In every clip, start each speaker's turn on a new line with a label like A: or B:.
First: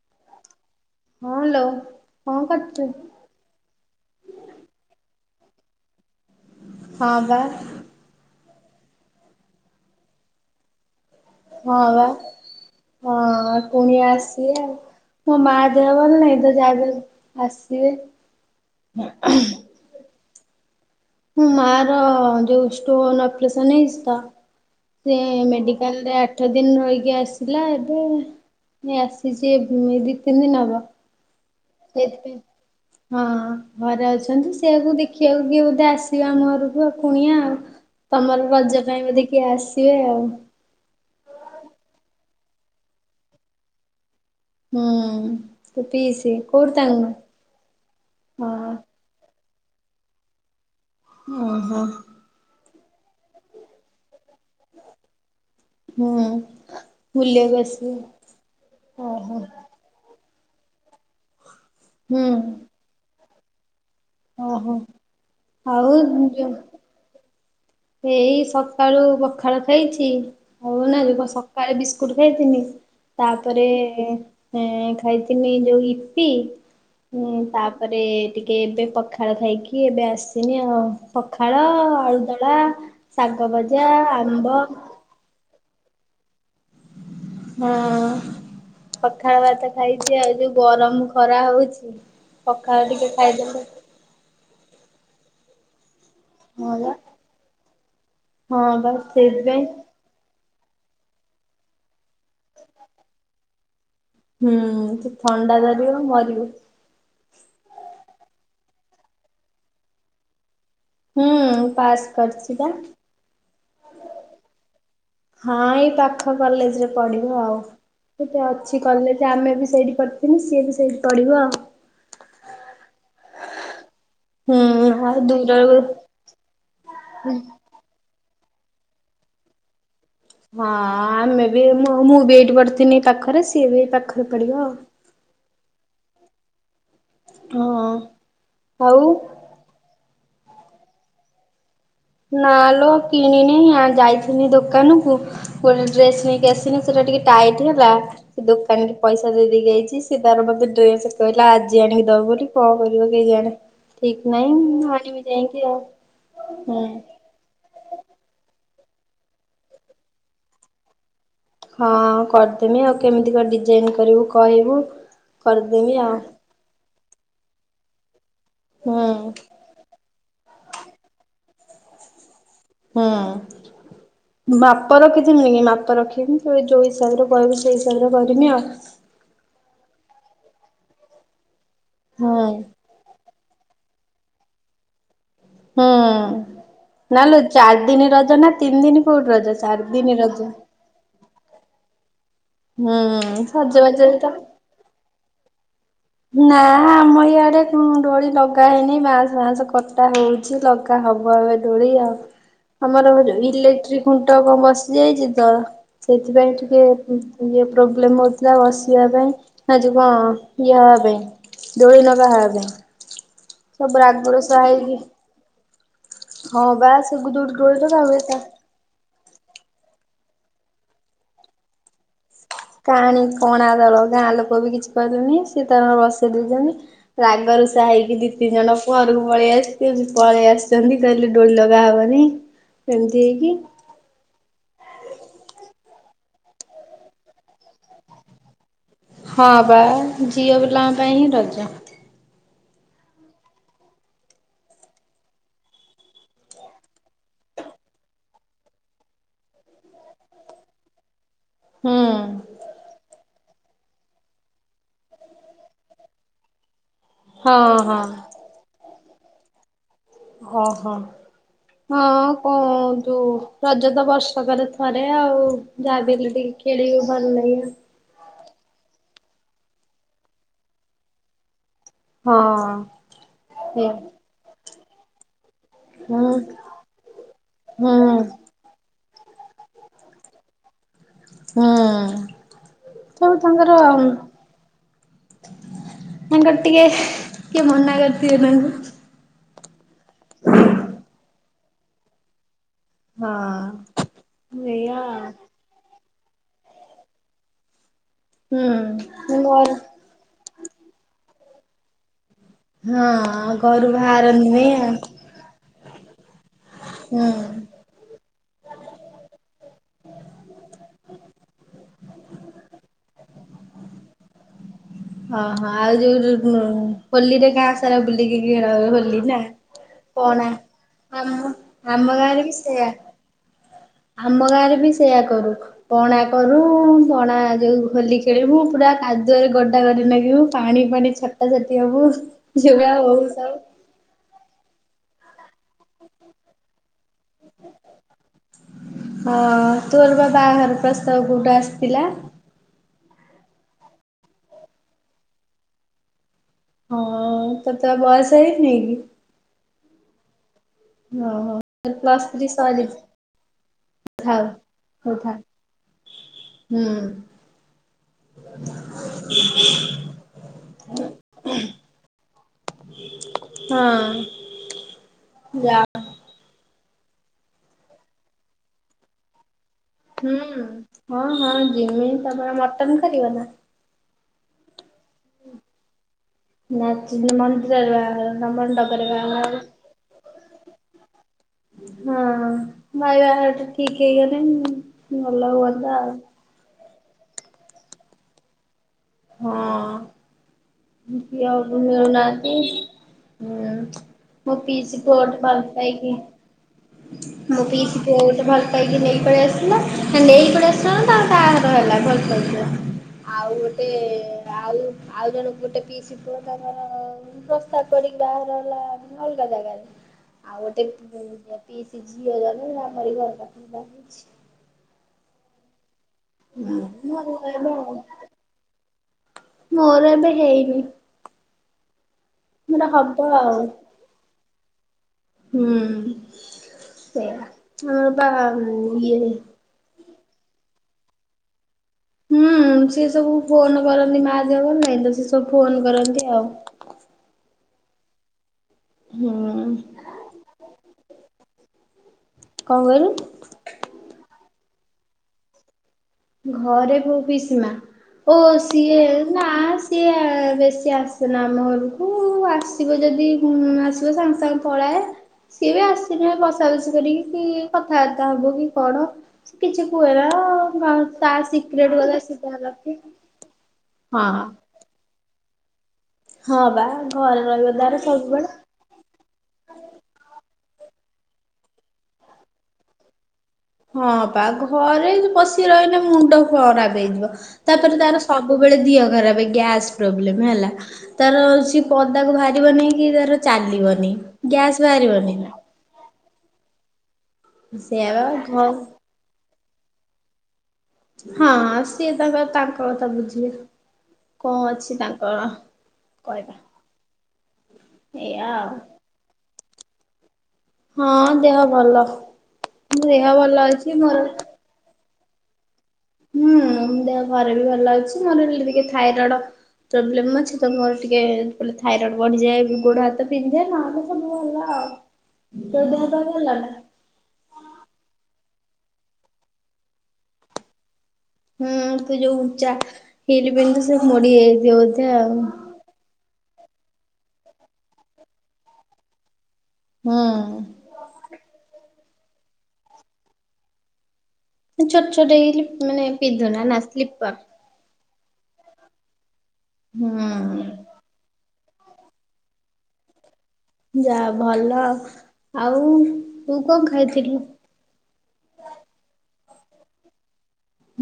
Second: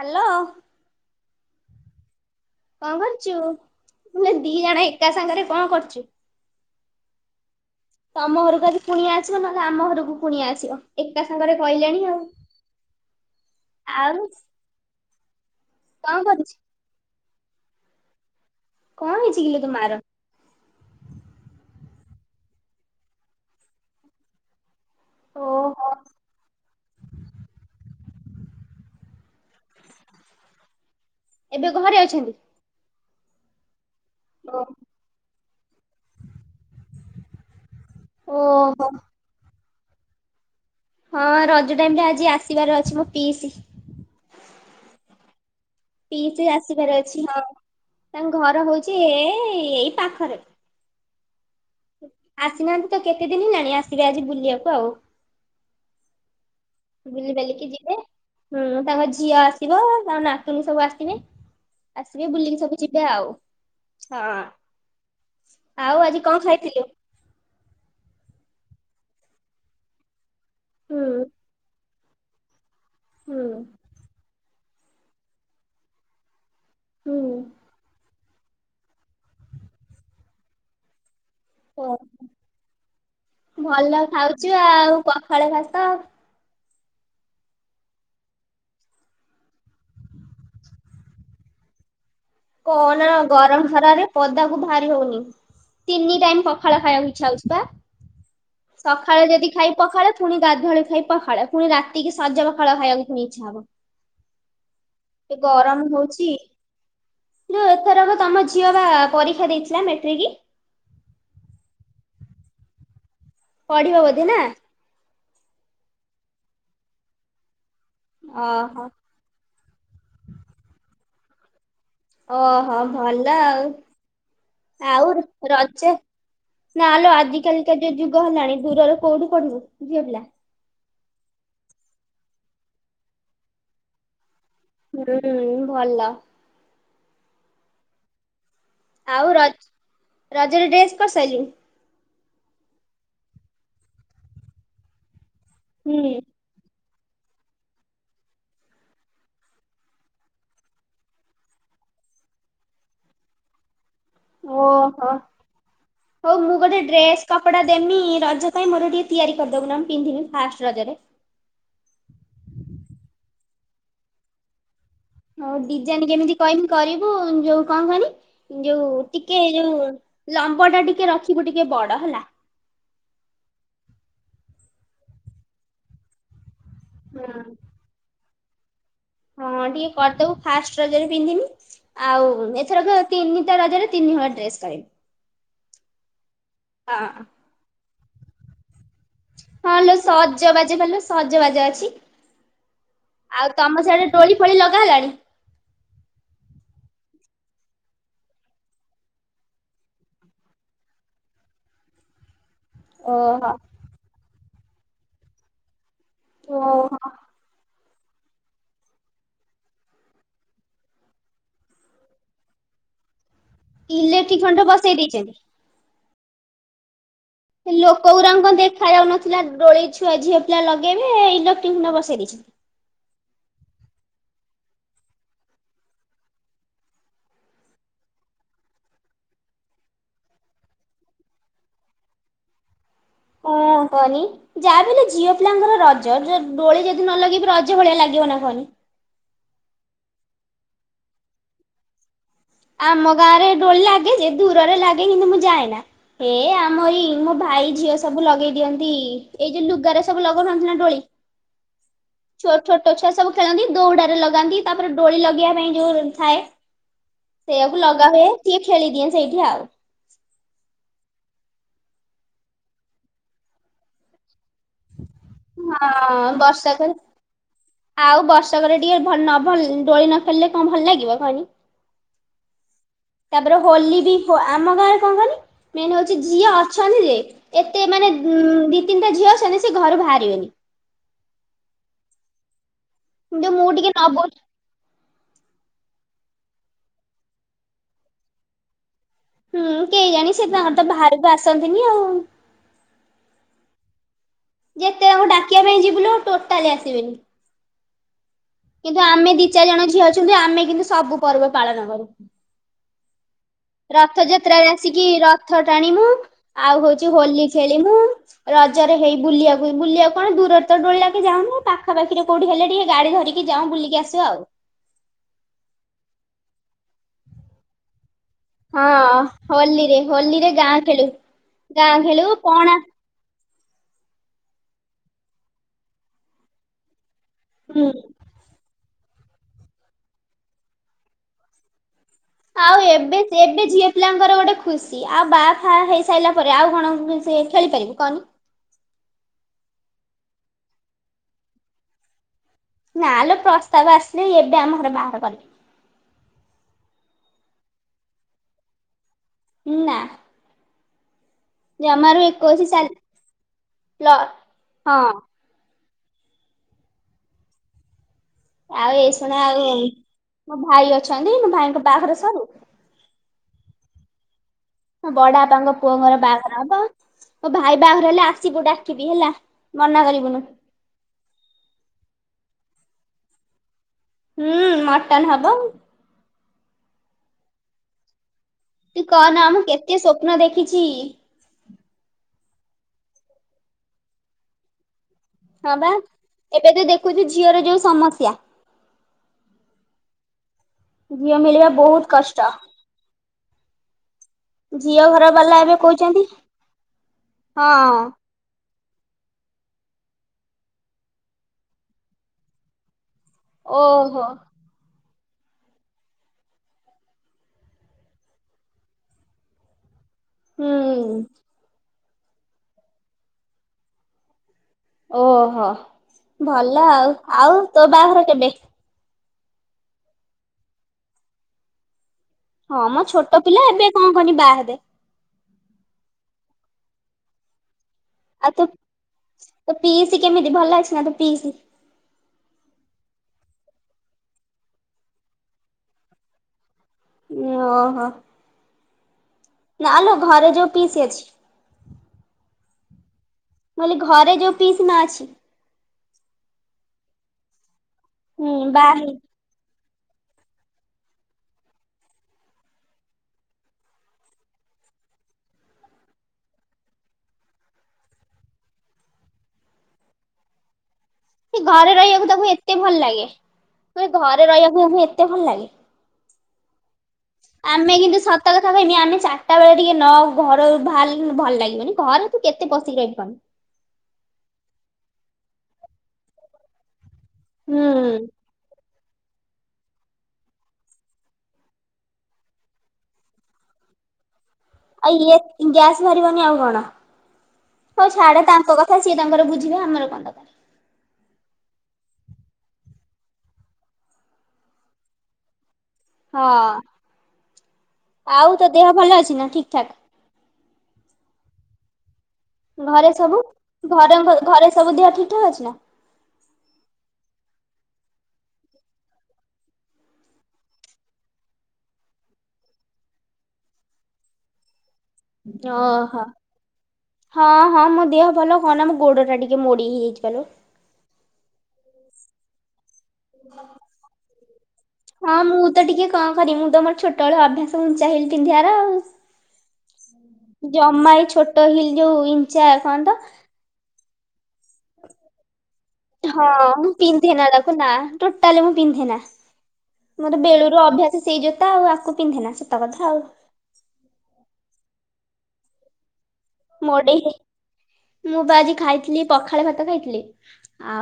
A: Hello.
B: ହଁ ଲୋ, କଣ କର
A: କଣ କରୁଛୁ? ଆମେ ଦି ଜଣ ଏକା ସାଙ୍ଗରେ କଣ କରୁଛୁ।
B: ହଁ ବା।
A: ତମ ଘରକୁ ଆଜି କୁଣିଆ ଆସିବ, ନହେଲେ ଆମ ଘରକୁ କୁଣିଆ ଆସିବ। ଏକା ସାଙ୍ଗରେ
B: ହଁ
A: କହିଲେଣି
B: ବା।
A: ଆଉ।
B: ହଁ, କୁଣିଆ
A: ଆଉ
B: ଆସିବେ ଆଉ। ମୋ ମା ଦେହ
A: କଣ
B: ଭଲ ନାହିଁ। ତ
A: କରୁଚୁ?
B: ଯାହାବି ହେଲେ ଆସିବେ।
A: କଣ ହେଇଛି କିଲୋ ତୋ ମାଆ ର?
B: ହୁଁ, ମା ର ଯୋଉ ଷ୍ଟୋନ୍‌ ଅପରେସନ୍‌ ହେଇଛି ତ। ସିଏ
A: ଓହୋ
B: ମେଡିକାଲରେ ଆଠ ଦିନ ରହିକି ଆସିଲା ଏବେ। ଏ ଆସିଛି, ଏ ଦି-ତିନି ଦିନ ହବ,
A: ଏବେ ଘରେ ଅଛନ୍ତି?
B: ସେଇଥିପାଇଁ ହଁ, ଘରେ ଅଛନ୍ତି।
A: ଓ
B: ସେଆକୁ ଦେଖିବାକୁ କିଏ ବୋଧେ ଆସିବେ ଆମ ଘରକୁ ଆଉ କୁଣିଆ ଆଉ। ତମର ରଜ
A: ଓହୋ
B: ପାଇଁ ବୋଧେ କିଏ ଆସିବେ ଆଉ?
A: ହଁ, ରଜ ଟାଇମ୍ ରେ ଆଜି ଆସିବାର ଅଛି ମୋ ପିଇସି।
B: ହୁଁ। ତୋ
A: ପିଇସି
B: କୋଉଠି
A: ଆସିବାର
B: ତାଙ୍କ ଘର?
A: ଅଛି। ହଁ, ତାଙ୍କ ଘର
B: ହଁ
A: ହଉଛି ଏ, ଏଇ ପାଖରେ।
B: ଓହୋ।
A: ଆସିନାହାନ୍ତି ତ କେତେ ଦିନ ହେଲାଣି, ଆସିବେ ଆଜି ବୁଲିବାକୁ ଆଉ।
B: ହୁଁ।
A: ବୁଲି
B: ବୁଲିବାକୁ
A: ଵାଲିକି
B: ଆସିବେ
A: ଯିବେ। ହୁଁ, ତାଙ୍କ ଝିଅ
B: ଓହୋ
A: ଆସ ସିବ, ଆଉ ନାତୁଣୀ ସବୁ ଆସିବେ।
B: ହୁଁ
A: ଆସିବେ, ବୁଲିକି ସବୁ ଯିବେ ଆଉ। ହଁ।
B: ଓହୋ
A: ଆଉ ଆଜି କଣ ଖାଇଥିଲୁ?
B: ଏଇ ସକାଳୁ ପଖାଳ ଖାଇଛି। ହଉ ନା
A: ହୁଁ
B: ବେ, ସକାଳେ ବିସ୍କୁଟ ଖାଇଥିନି।
A: ହୁଁ
B: ତାପରେ ଏ ଖାଇଥିନି, ଯୋଉ ଇପି। ହୁଁ, ତାପରେ ଟିକେ ଏବେ ପଖାଳ ଖାଇକି, ଏବେ ଆସିନି ଆଉ। ପଖାଳ,
A: ଓ
B: ଆଳୁଦମ୍
A: ଭଲ ଖାଉଛୁ ଆଉ ପଖାଳ ଭାତ।
B: ହଁ, ପଖାଳ ଭାତ ଖାଇଛି ଆଉ, ଯୋଉ ଗରମ ଖରା ହଉଛି। ପଖାଳ
A: କହନା,
B: ଟିକେ ଖାଇଦେଲେ
A: ଗରମ ଖରାରେ ପଦାକୁ ବାହାରି ହଉନି। ତିନି ଟାଇମ୍
B: ହଁ
A: ପଖାଳ
B: ବା
A: ଖାଇବାକୁ ଇଚ୍ଛା ହଉଛି ବା।
B: ହଁ ବା
A: ସଖାଳେ ଯଦି
B: ସେଇଥିପାଇଁ
A: ଖାଇବି ପଖାଳ ପୁଣି ଗାଧୁଆଳେ ଖାଇଵି ପଖାଳ, ପୁଣି ରାତିକି ସଜ ପଖାଳ ଖାଇବାକୁ ପୁଣି ଇଚ୍ଛା ହବ।
B: ହୁଁ,
A: ଏ
B: ଥଣ୍ଡା
A: ଗରମ
B: ଧରିବ,
A: ହଉଛି
B: ମରିବୁ।
A: ଯୋଉ ଏଥରକ ତମ ଝିଅ ବା ପରୀକ୍ଷା ଦେଇଥିଲା, ମେଟ୍ରିକି?
B: ହୁଁ, ପାସ୍ କରିଛି ବା।
A: ପଢ଼ିବ ବୋଧେ, ନା?
B: ହଁ, ଏଇ ପାଖ କଲେଜରେ ପଢ଼ିବ ଆଉ। ଏଠି ଅଛି
A: ଓହୋ
B: କଲେଜ ଆମେ ବି ସେଇଠି ପଢ଼ିଥିଲୁ। ସିଏ ବି ସେଇଠି ପଢ଼ିବ ଆଉ।
A: ଓହୋ, ଭଲ ଆଉ।
B: ହୁଁ
A: ଆଉ
B: ଦୂରରୁ
A: ରଜ ନା ଲୋ ଆଜିକାଲି ଯ ଯୁଗ ହେଲାଣି ଦୂରରେ କୋଉଠି ପଢ଼ିବୁ ଝିଅ ପିଲା।
B: ହଁ ଆମେ ବି ମୁଁ ବି ଏଇଠି ପଡିଥିନି ପାଖରେ ସିଏ ବି ଏଇ ପାଖରେ ପଡିବ ଆଉ।
A: ହୁଁ ଭଲ।
B: ହଁ ଆଉ।
A: ଆଉ ରଜ ରଜରେ ଡ୍ରେସ୍ କରିସାରିଲାଇ।
B: ନା ଲୋ କିଣିନି ଆ ଯାଇଥିନି ଦୋକାନକୁ ଗୋଟେ
A: ହୁଁ
B: ଡ୍ରେସ ନେଇକି ଆସି। ଥିନି ସେଇଟା ଟିକେ ଟାଇଟ୍ ହେଲା। ସେ ଦୋକାନି କି ପଇସା ଦେଇ ଦେଇକି ଆଇଛି ସି ତାର ମତେ ଡ୍ରେସ କହିଲା ଆଜି ଆଣିକି ଦବ ବୋଲି। କଣ କରିବ କେଜାଣି ଠିକ ନାହିଁ ମୁଁ
A: ଓହୋ।
B: ଆଣିବି ଯାଇକି ଆଉ।
A: ହଉ ମୁଁ ଗୋଟେ
B: ହୁଁ।
A: ଡ୍ରେସ୍ କପଡ଼ା ଦେମି ରଜ ପାଇଁ ମୋର ଟିକେ ତିଆରି କରିଦବୁ ନା ମୁଁ ପିନ୍ଧିବି ଫାଷ୍ଟ ରଜରେ।
B: ହଁ କରିଦେମି ଆଉ କେମିତିକଣ ଡିଜାଇନ୍ କରିବୁ କହିବୁ।
A: ହଉ
B: କରିଦେମି
A: ଡିଜାଇନ
B: ଆଉ
A: କେମିତି କହିମି କରିବୁ ଯୋଉ କଣ କହନି ଯୋଉ
B: ହୁଁ
A: ଟିକେ ଯୋଉ। ଲମ୍ବ ଟା ଟିକେ ରଖିବୁ ଟିକେ ବଡ ହେଲା।
B: ହୁଁ ମାପ ରଖିଛି କି ମାପ ରଖିଵି ତ ଯେଉ ହିସାବରେ
A: ହଁ
B: କହିବୁ ସେଇ ହିସାବରେ କରିମି ଆଉ।
A: ହଁ ଟିକେ କରିଦେବୁ ଫାଷ୍ଟ ରଜରେ ପିନ୍ଧିମି ଆଉ
B: ହୁଁ
A: ଏଥରକ ତିନିଟା ରଜରେ ତିନି ହଳ ଡ୍ରେସ କରିବି।
B: ହୁଁ
A: ହଁ।
B: ନା ଲୋ ଚାରି ଦିନ ରଜ ନା ତିନି ଦିନ କୋଉଠି ରଜ
A: ହଁ
B: ଚାରି
A: ଲୋ
B: ଦିନ ରଜ।
A: ସଜବାଜ ଭାଲୋ ସଜବାଜ ଅଛି
B: ହୁଁ
A: ଆଉ ତମ
B: ସଜବାଜ
A: ସାଡେ
B: ତ
A: ଡୋଳି ଫୋଳି ଲଗା ହେଲାଣି।
B: ନା ଆମ ଇଆଡେ ଡୋଳି ଲଗା ହେଇନି ବାଁସ ଫାସ କଟା ହଉଛି ଲଗା ହବ ଏବେ ଦୋଳି ଆଉ ଆମର
A: ଓହୋ
B: ଇଲେକ୍ଟ୍ରିକ ଖୁଣ୍ଟ କଣ ବସିଯାଇଛି ତ। ସେଥିପାଇଁ ଟିକେ
A: ଓହୋ
B: ଇଏ ପ୍ରୋବ୍ଲେମ ହଉଥିଲା ବସିବା ପାଇଁ ନା ଯ କଣ? ଇଏ ହେବା ପାଇଁ ଦୋଳି ଲଗା ହେବା ପାଇଁ ସବୁ ରାଗ
A: ଇଲେକ୍ଟ୍ରି ଖଣ୍ଟ
B: ରୁଷା
A: ବସେଇ
B: ହେଇକି।
A: ଦେଇଛନ୍ତି।
B: ହଁ ସବୁ [unintelligible]
A: ଲୋକ ଗୁୁରାଙ୍କ ଦେଖା ଯାଉନଥିଲା ଡୋଳି ଛୁଆ ଝିଅ ପିଲା ଲଗେଇବେ ଇଲେକ୍ଟ୍ରିକ ଖୁଣ୍ଟ ବସେଇ ଦେଇଛନ୍ତି।
B: କାଣି କଣା ଦଳ ଗାଁ ଲୋକ ବି କିଛି କହିଲେନି ସ ତାର ବସେଇ ଦେଇଛନ୍ତି। ରାଗରୁସା ହେଇକି ଦି ତିନି ଜଣ ଘରକୁ ପଳେଇ ଆସିଛି ପଳେଇ ଆସିଛନ୍ତି କହିଲେ ଡୋଳି ଲଗା ହେବନି। ହ ସେମିତି
A: ହଁ କହନି। ଯାହା ବି ହେଲେ ଝିଅ ପିଲାଙ୍କର ରଜ ଡୋଳି ଯଦି ନ ଲଗେଇବ ରଜ ଭଳିଆ ଲାଗିବ ନା କହନି।
B: ହଁ ବା ଝିଅ ପିଲାଙ୍କ ପାଇଁ ହିଁ ରଜ।
A: ଆମ ଗାଁରେ ଡୋଳି ଲାଗେ ଯେ ଦୂରରେ ଲାଗେ କିନ୍ତୁ ମୁଁ ଯାଏନା। ଏ ଆମ ଏଇ ମୋ ଭାଇ ଝିଅ ସବୁ ଲଗେଇ ଦିଅନ୍ତି ଏଇ ଯୋଉ ଲୁଗାରେ ସବୁ ଲଗଉନାନ୍ତି ନା ଦୋଳି।
B: ହୁଁ।
A: ତ ଛୋଟୋ ଛୁଆ ସବୁ ଖେଳନ୍ତି ଦୌଡ଼ାରେ ଲଗାନ୍ତି ତାପରେ ଦୋଳି ଲଗେଇବା ପାଇଁ ଯୋଉ ଥାଏ
B: ହଁ
A: ସେଇଆକୁ
B: ହଁ
A: ଲଗା ହୁଏ ଟିକେ ଖେଳିଦିଏ ସେଇଠି ଆଉ।
B: ଓହୋ ହଁ କଣ ତୁ ରଜ ତ ବର୍ଷକରେ ଯାହାବି
A: ହଁ
B: ହେଲେ ଟିକେ
A: ବର୍ଷକରେ
B: ଖେଳିବୁ ଭଲ ଲାଗିବ।
A: ଆଉ ବର୍ଷକରେ ଟିକେ ଭ ନ ଭଲ ଦୋଳି ନ ଖେଳିଲେ କଣ ଭଲ ଲାଗିବ କହି
B: ହଁ
A: ତାପରେ ହୋଲି ବି ଆମ ଗାଁରେ କଣ କନି ମେନ୍
B: ହଁ
A: ହୋଉଛି ଝିଅ ଅଛନ୍ତି ଯେ ଏତେ
B: ହୁଁ
A: ମାନେ ଉ ଦି ତିନିଟା ଝିଅ ଅଛନ୍ତି ସେ ଘରୁ ବାହାରିବେନି।
B: ହୁଁ
A: କିନ୍ତୁ
B: ତେଣୁ
A: ମୁଁ
B: ତାଙ୍କର
A: ଟିକେ ନ
B: ତାଙ୍କର ଟିକେ କିଏ ମନା କରିଥିବେ ତାଙ୍କୁ।
A: ହୁଁ କେୟାଣି ସେ ତାଙ୍କର ତ ବାହାରକୁ ଆସନ୍ତିନି ଆଉ।
B: ହଁ। ଏଇଆ
A: ଯେତେ ତାଙ୍କୁ
B: ଆଉ।
A: ଡାକିବା ପାଇଁ ଯିବୁ ଲୋ ଟୋଟାଲ ଆସିବେନି। କିନ୍ତୁ ଆମେ ଦି
B: ହୁଁ
A: ଚାରି ଜଣ ଝିଅ ଅଛନ୍ତି ଆମେ କିନ୍ତୁ ସବୁ ପର୍ବ ପାଳନ କରୁ।
B: ହଁ ଘରୁ
A: ରଥଯାତ୍ରାରେ
B: ବାହାରନ୍ତି।
A: ଆସିକି ରଥ ଟାଣିମୁ ଆଉ ହୋଉଚି
B: ହୁଁ।
A: ହୋଲି ଖେଳିମୁ। ରଜରେ ହେଇ ବୁଲିବାକୁ ବୁଲିବାକୁ କଣ ଦୂରରେ ତ ଦୋଳି ଲାଗେ ଯାଉନୁ ପାଖା ପାଖିରେ କୋଉଠି ହେଲେ ଟିକେ ଗାଡି ଧରିକି ଯାଉଁ ବୁଲିକି ଆସୁ ଆଉ।
B: ହଁ ହଁ ଆଉ ଯୋଉ ହୋଲିରେ କା ଗାଁ ସାରା ବୁଲିକି ଟିକେ
A: ହଁ
B: ହୋଲି ନା
A: ହୋଲିରେ ହୋଲିରେ
B: କହନା
A: ଗାଁ ଖେଳୁ
B: ଆମ
A: ଗାଁ
B: ଆମ
A: ଖେଳୁ
B: ଗାଁରେ ବି
A: ପଣା
B: ସେୟା। ଆମ ଗାଁରେ ବି ସେଇୟା କରୁ ପଣା କରୁ ପଣା ଯୋଉ
A: ହୁଁ।
B: ହୋଲି ଖେଳିବୁ ପୁରା କାଦୁଅରେ ଗଡା ଗଡି ନାଗିବୁ ପାଣି ପାଣି ଛଟା ଛଟି ହୋ ବୁ।
A: ଆଉ ଏବେ ଏବେ ଯିଏ, [unintelligible] ପିଲାଙ୍କର ଗୋଟେ ଖୁସି ଆଉ ବାହା ଫା ହେଇସାରିଲା ପରେ ଆଉ କଣ ସେ ଖେଳିପାରିବେ।
B: ହଁ ତୋର ପା ବାହାଘର ପ୍ରସ୍ତାବ କୋଉଠୁ ଆସିଥିଲା?
A: ନାଲୋ ପ୍ରସ୍ତାବ ଆସିନି ଏବେ ଆମ ଘରେ ବାହାଘର
B: ହଁ ତତେ ବୟସ ହେଇନି?
A: ନା। [inaudible]
B: ହଁ ହଁ
A: ଜମାରୁ
B: ପ୍ଲସଥିରି
A: ଏକୋଇଶି ଚାଲି ଲ
B: ସରିଛି
A: ହଁ
B: ହ [unintelligible] ହୁଁ।
A: ଆଉ ଏଇ ଶୁଣା ଆଉ ମୋ ଭାଇ ଅଛନ୍ତି ମୋ ଭାଇଙ୍କ ବାହାଘର ସରୁ।
B: ହଁ।
A: ମୋ ବଡପାଙ୍କ
B: ଯା
A: ପୁଅଙ୍କର ବାହାଘର ହବ। ମୋ ଭାଇ ବାହାଘର ହେଲେ ଆସିବୁ ଡାକିବି ହେଲା। ମନା
B: ହୁଁ
A: କରିବୁନୁ
B: ହଁ ହଁ ଯିମି ତମର ମଟନ୍ କରିବ ନା?
A: ହୁଁ ମଟନ୍ ହବ।
B: ନାଚିଵି ମନ୍ଦିରରେ ବାହାଘର ନା କଣ?
A: ତୁ କହନା ମୁଁ କେତେ ସୂପ୍ନ ଦେଖିଚି।
B: ହଁ ଭାଇ ବାହାଘର ଠିକ୍ ହେଇଗଲେ ଭଲ
A: ହଁ ବା
B: ହୁଅନ୍ତା।
A: ଏବେ ତ ଦେଖୁଚୁ ଝିଅର ଯୋଉ ସମସ୍ୟା।
B: ହଁ ଝିଅ
A: ମିଳିବା
B: ଆଉ
A: ବହୁତ କଷ୍ଟ
B: ମିଳୁନାହାନ୍ତି। ହୁଁ ମୋ ପିଇସି
A: ଝିଅ
B: ପୁଅ
A: ଘର
B: ଗୋଟେ
A: ବାଲା
B: ଭଲ
A: ଏବେ
B: ପାଇକି
A: କହୁଛନ୍ତି
B: ମୋ
A: ହଁ
B: ପିଇସି ପୁଅ ଗୋଟେ ଭଲ ପାଇକି ନେଇ ପଳେଇ ଆସିଲା ନେଇ କି ପଳେଇ ଆସିଲା ନାଁ ତା ବାହାଘର ହେଲା ଭଲ ପାଇଥିଲା। ଆଉ ଗୋଟେ
A: ଓହୋ
B: ଆଉ ଆଉ ଜଣେ ଗୋଟେ ପିଇସି ପୁଅ ତାଙ୍କର ପ୍ରସ୍ତାବ ପଡିକି ବାହାଘର ହେଲା ଅଲଗା ଜାଗାରେ। ଆଉ
A: ହୁଁ
B: ଗୋଟେ ପିଇସି ଝିଅ ଜଣେ ଆମରି ଘର ପାଖରେ ବାହା ହେଇଚି।
A: ଓହ। ଭଲ ଆଉ।
B: ମୋର
A: ଆଉ
B: ଏବେ
A: ତୋ ବାହାଘର କେବେ?
B: ମୋର ଏବେ ହେଇନି।
A: ହଁ
B: ମୋର
A: ମୋ
B: ହବ
A: ଛୋଟ
B: ଆଉ
A: ପିଲା ଏବେ କଣ କହନି ବାହାହେବେ।
B: ହୁଁ। ସେଇଆ। ହଁ ପା
A: ଆଉ ତୋ
B: ଇଏ
A: ତୋ ପିଇସି କେମିତି ଭଲ ଅଛି ନା ତୋ ପିଇସି?
B: ହୁଁ। ସେ ସବୁ ଫୋନ କରନ୍ତି ମା ଦେହ ଭଲ ନାଇଁ ତ, ସେ ସବୁ ଫୋନ କରନ୍ତି ଆଉ।
A: ଅ ହ।
B: ହୁଁ। କଣ
A: ନାଲୋ ଘରେ ଯୋଉ ପିଇସି ଅଛି।
B: କଣ କହିଲୁ?
A: ମୁଁ କହିଲି ଘରେ ଯୋଉ ପିଇସି ମା ଅଛି।
B: ଘରେ ଯୋଉ ପିଇସି ମା ଓ
A: ହୁଁ ବାହା
B: ସିଏ
A: ହେଇ
B: ନା ସିଏ ବେଶୀ ଆସେନା ଆମ ଘରକୁ। ଆସିବ ଯଦି ଆସିବ ସାଙ୍ଗେ ସାଙ୍ଗେ ପଳାଏ। ସିଏ ବି ଆସିଲେ ବସା ବସି କରିକି କି କଥାବାର୍ତ୍ତା ହବ କି କଣ। କିଛି କୁହେ ନା [unintelligible]
A: ଘରେ ରହିବାକୁ ତାକୁ ଏତେ ଭଲ ଲାଗେ? କହିଲି
B: ହଁ
A: ଘରେ ରହିବାକୁ ତାକୁ ଏତେ ଭଲ ଲାଗେ।
B: ହଁ ବା ଘରେ ରହିବ
A: ଆମେ
B: ତାର
A: କିନ୍ତୁ ସତ
B: ସବୁବେଳେ।
A: କଥା କହିବି ଆମେ ଚାରିଟା ବେଳେ ଟିକେ ନ ଘରୁ ବାହାରିଲେ ଭଲ ଲାଗିବନି। ଘରେ ତୁ କେତେ ପଶିକି ରହିବୁ କହନି।
B: ହଁ ପା ଘରେ ପସିିକି ରହିଲେ ମୁଣ୍ଡ ଖରାପ ହେଇଯିବ। ତାପରେ ତାର
A: ହୁଁ।
B: ସବୁବେଳେ ଦିହ ଖରାପ ଗ୍ୟାସ୍ ପ୍ରୋବ୍ଲେମ ହେଲା। ତାର ସେ ପଦାକୁ ବାହାରିବନି କି ତାର ଚାଲିବନି। ଗ୍ୟାସ୍
A: ଆଉ
B: ବାହାରିବନି
A: ଇଏ
B: ନା।
A: ଗ୍ୟାସ୍ ବାହାରିବନି ଆଉ କଣ। ହଉ
B: ସେଇଆ ବା
A: ଛାଡେ
B: ଘ
A: ତାଙ୍କ କଥା ସିଏ ତାଙ୍କର ବୁଝିବେ ଆମର କଣ ଦକାରେ।
B: ହଁ ସିଏ ତାଙ୍କର ତାଙ୍କ କଥା ବୁଝିବେ। କଣ ଅଛି ତାଙ୍କର।
A: ହଁ।
B: କହିବା
A: ଆଉ ତୋ ଦେହ ଭଲ ଅଛିନା ଠିକ୍ ଠାକ୍?
B: ହଁ ଦେହ ଭଲ।
A: ଘରେ
B: ଦେହ
A: ସବୁ
B: ଭଲ ଅଛି
A: ଘରେ
B: ମୋର
A: ଘରେ ସବୁ ଦେହ ଠିକ୍ ଠାକ୍ ଅଛି ନା?
B: ହୁଁ ଦେହ ଘରେ ବି ଭଲ ଅଛି। ମୋର ବି ଟିକେ ଥାଇରଡ ପ୍ରୋବ୍ଲେମ୍ ଅଛି ତ ମୋର ଟିକେ ଥାଇରଡ ବଢିଯାଏ ଗୋଡ ହାତ ବିନ୍ଧେ ନହେଲେ ସବୁ ଭଲ ଆଉ।
A: ଅ
B: ତୋ ଦେହ ପା
A: ହ।
B: ଭଲ ନା?
A: ହଁ ହଁ ମୋ ଦେହ ଭଲ। କହନା ମୋ ଗୋଡଟା ଟିକେ ମୋଡି ହେଇଯାଇଚି କାଲି।
B: ହଁ ତୁ ଯୋଉ ଉଚା ହିଲ୍ ପିନ୍ଧୁ ସେ ମୋଡି ହେଇଯାଇଥିବ ବୋଧେ
A: ହଁ
B: ଆଉ।
A: ମୁଁ ତ ଟିକେ କଣ କରିିବି, ମୁଁ ତ ମୋ ଛୋଟବେଳୁ ଅଭ୍ୟାସ ଉଞ୍ଚା ହିଲ୍ ପିନ୍ଧିବାର ଆଉ।
B: ହୁଁ।
A: ଜମା ଏଇ ଛୋଟ ହିଲ୍ ଯୋଉ ଇଞ୍ଚା କଣ ତ
B: ତୁ ଛୋଟ ଛୋଟ ହିଲ୍ ମାନେ ପିନ୍ଧୁନା
A: ହଁ
B: ନା
A: ମୁଁ
B: ସ୍ଲିପର୍।
A: ପିନ୍ଧେନା ତାକୁ ନା ଟୋଟାଲି ମୁଁ ପିନ୍ଧେନା। ମୋର
B: ହୁଁ।
A: ବେଳୁରୁ ଅଭ୍ୟାସ ସେଇ ଜୋତା ଆଉ ଆକୁ ପିନ୍ଧେନା ସତ କଥା ଆଉ।
B: ଯା ଭଲ। ଆଉ ତୁ କଣ
A: ମୋଡି ହେ
B: ଖାଇଥିଲୁ?
A: ମୁଁ ବା ଆଜି ଖାଇଥିଲି ପଖାଳ ଭାତ ଖାଇଥିଲି।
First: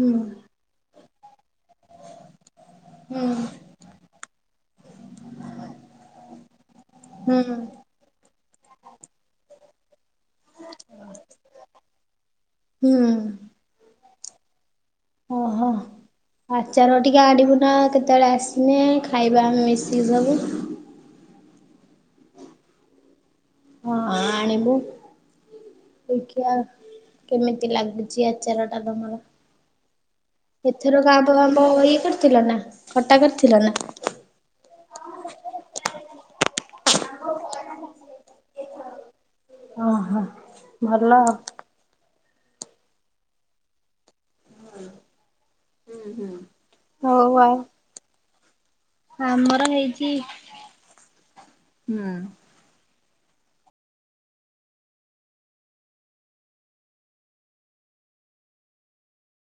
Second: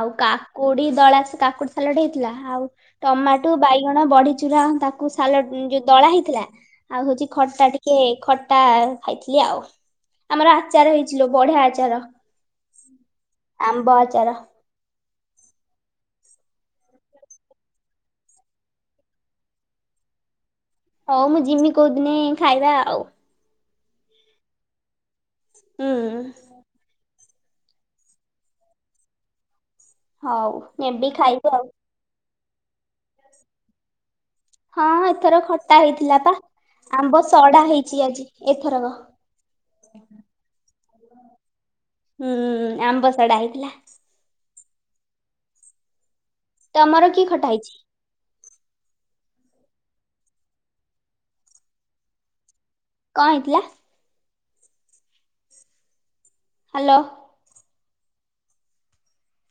B: ହୁଁ।
A: କା କୁଡି ଦଳା କାକୁଡି ସାଲଟ୍ ହେଇଥିଲା। ଆଉ
B: ହୁଁ।
A: ଟମାଟୁ ବାଇଗଣ ବଡିଚୁରା ତାକୁ ସାଲାଟ ଯଉ ଦଳା ହେଇଥିଲା। ଆଉ ହଉଚି
B: ହୁଁ।
A: ଖଟା ଟି କେ ଖଟା ଖାଇଥିଲି ଆଉ। ଆମର ଆଚାର ହେଇଚି ଲୋ ବଢିଆ ଆଚାର।
B: ହୁଁ
A: ଆମ୍ବ ଆଚାର।
B: ଓହୋ। ଆଚାର ଟିକେ ଆଣିବୁନା କେତେବେଳେ ଆସିଲେ ଖାଇବା ଆମେ ମିଶିକି ସବୁ।
A: ହଉ ମୁଁ ଜିମି କଉଦିନେ ଖାଇବା ଆଉ।
B: ହଁ ଆଣିବୁ
A: ହୁଁ
B: ଦେଖିଆ କେମିତି ଲାଗୁଛି ଆଚାର ଟା ତମର?
A: ହଉ ନେବି
B: ଏଥରକ ଆମ୍ବ
A: ଖାଇବୁ ଆଉ।
B: ଫାମ୍ବ ଇଏ କରିଥିଲ ନା ଖଟା କରିଥିଲ ନା?
A: ହଁ ଏଥର ଖଟା ହେଇଥିଲା ପା ଆମ୍ବ ସଢା ହେଇଛି ଆଜି ଏଥରକ।
B: ଓହୋ। ଭଲ।
A: ହୁଁ ଆମ୍ବ ସଢା ହେଇଥିଲା।
B: ହୁଁ ହୁଁ।
A: ତମର କି ଖଟା ହେଇଛି?
B: ଆମର ହେଇଛି ହୁଁ।
A: କଣ ହେଇଥିଲା? ହାଲୋ।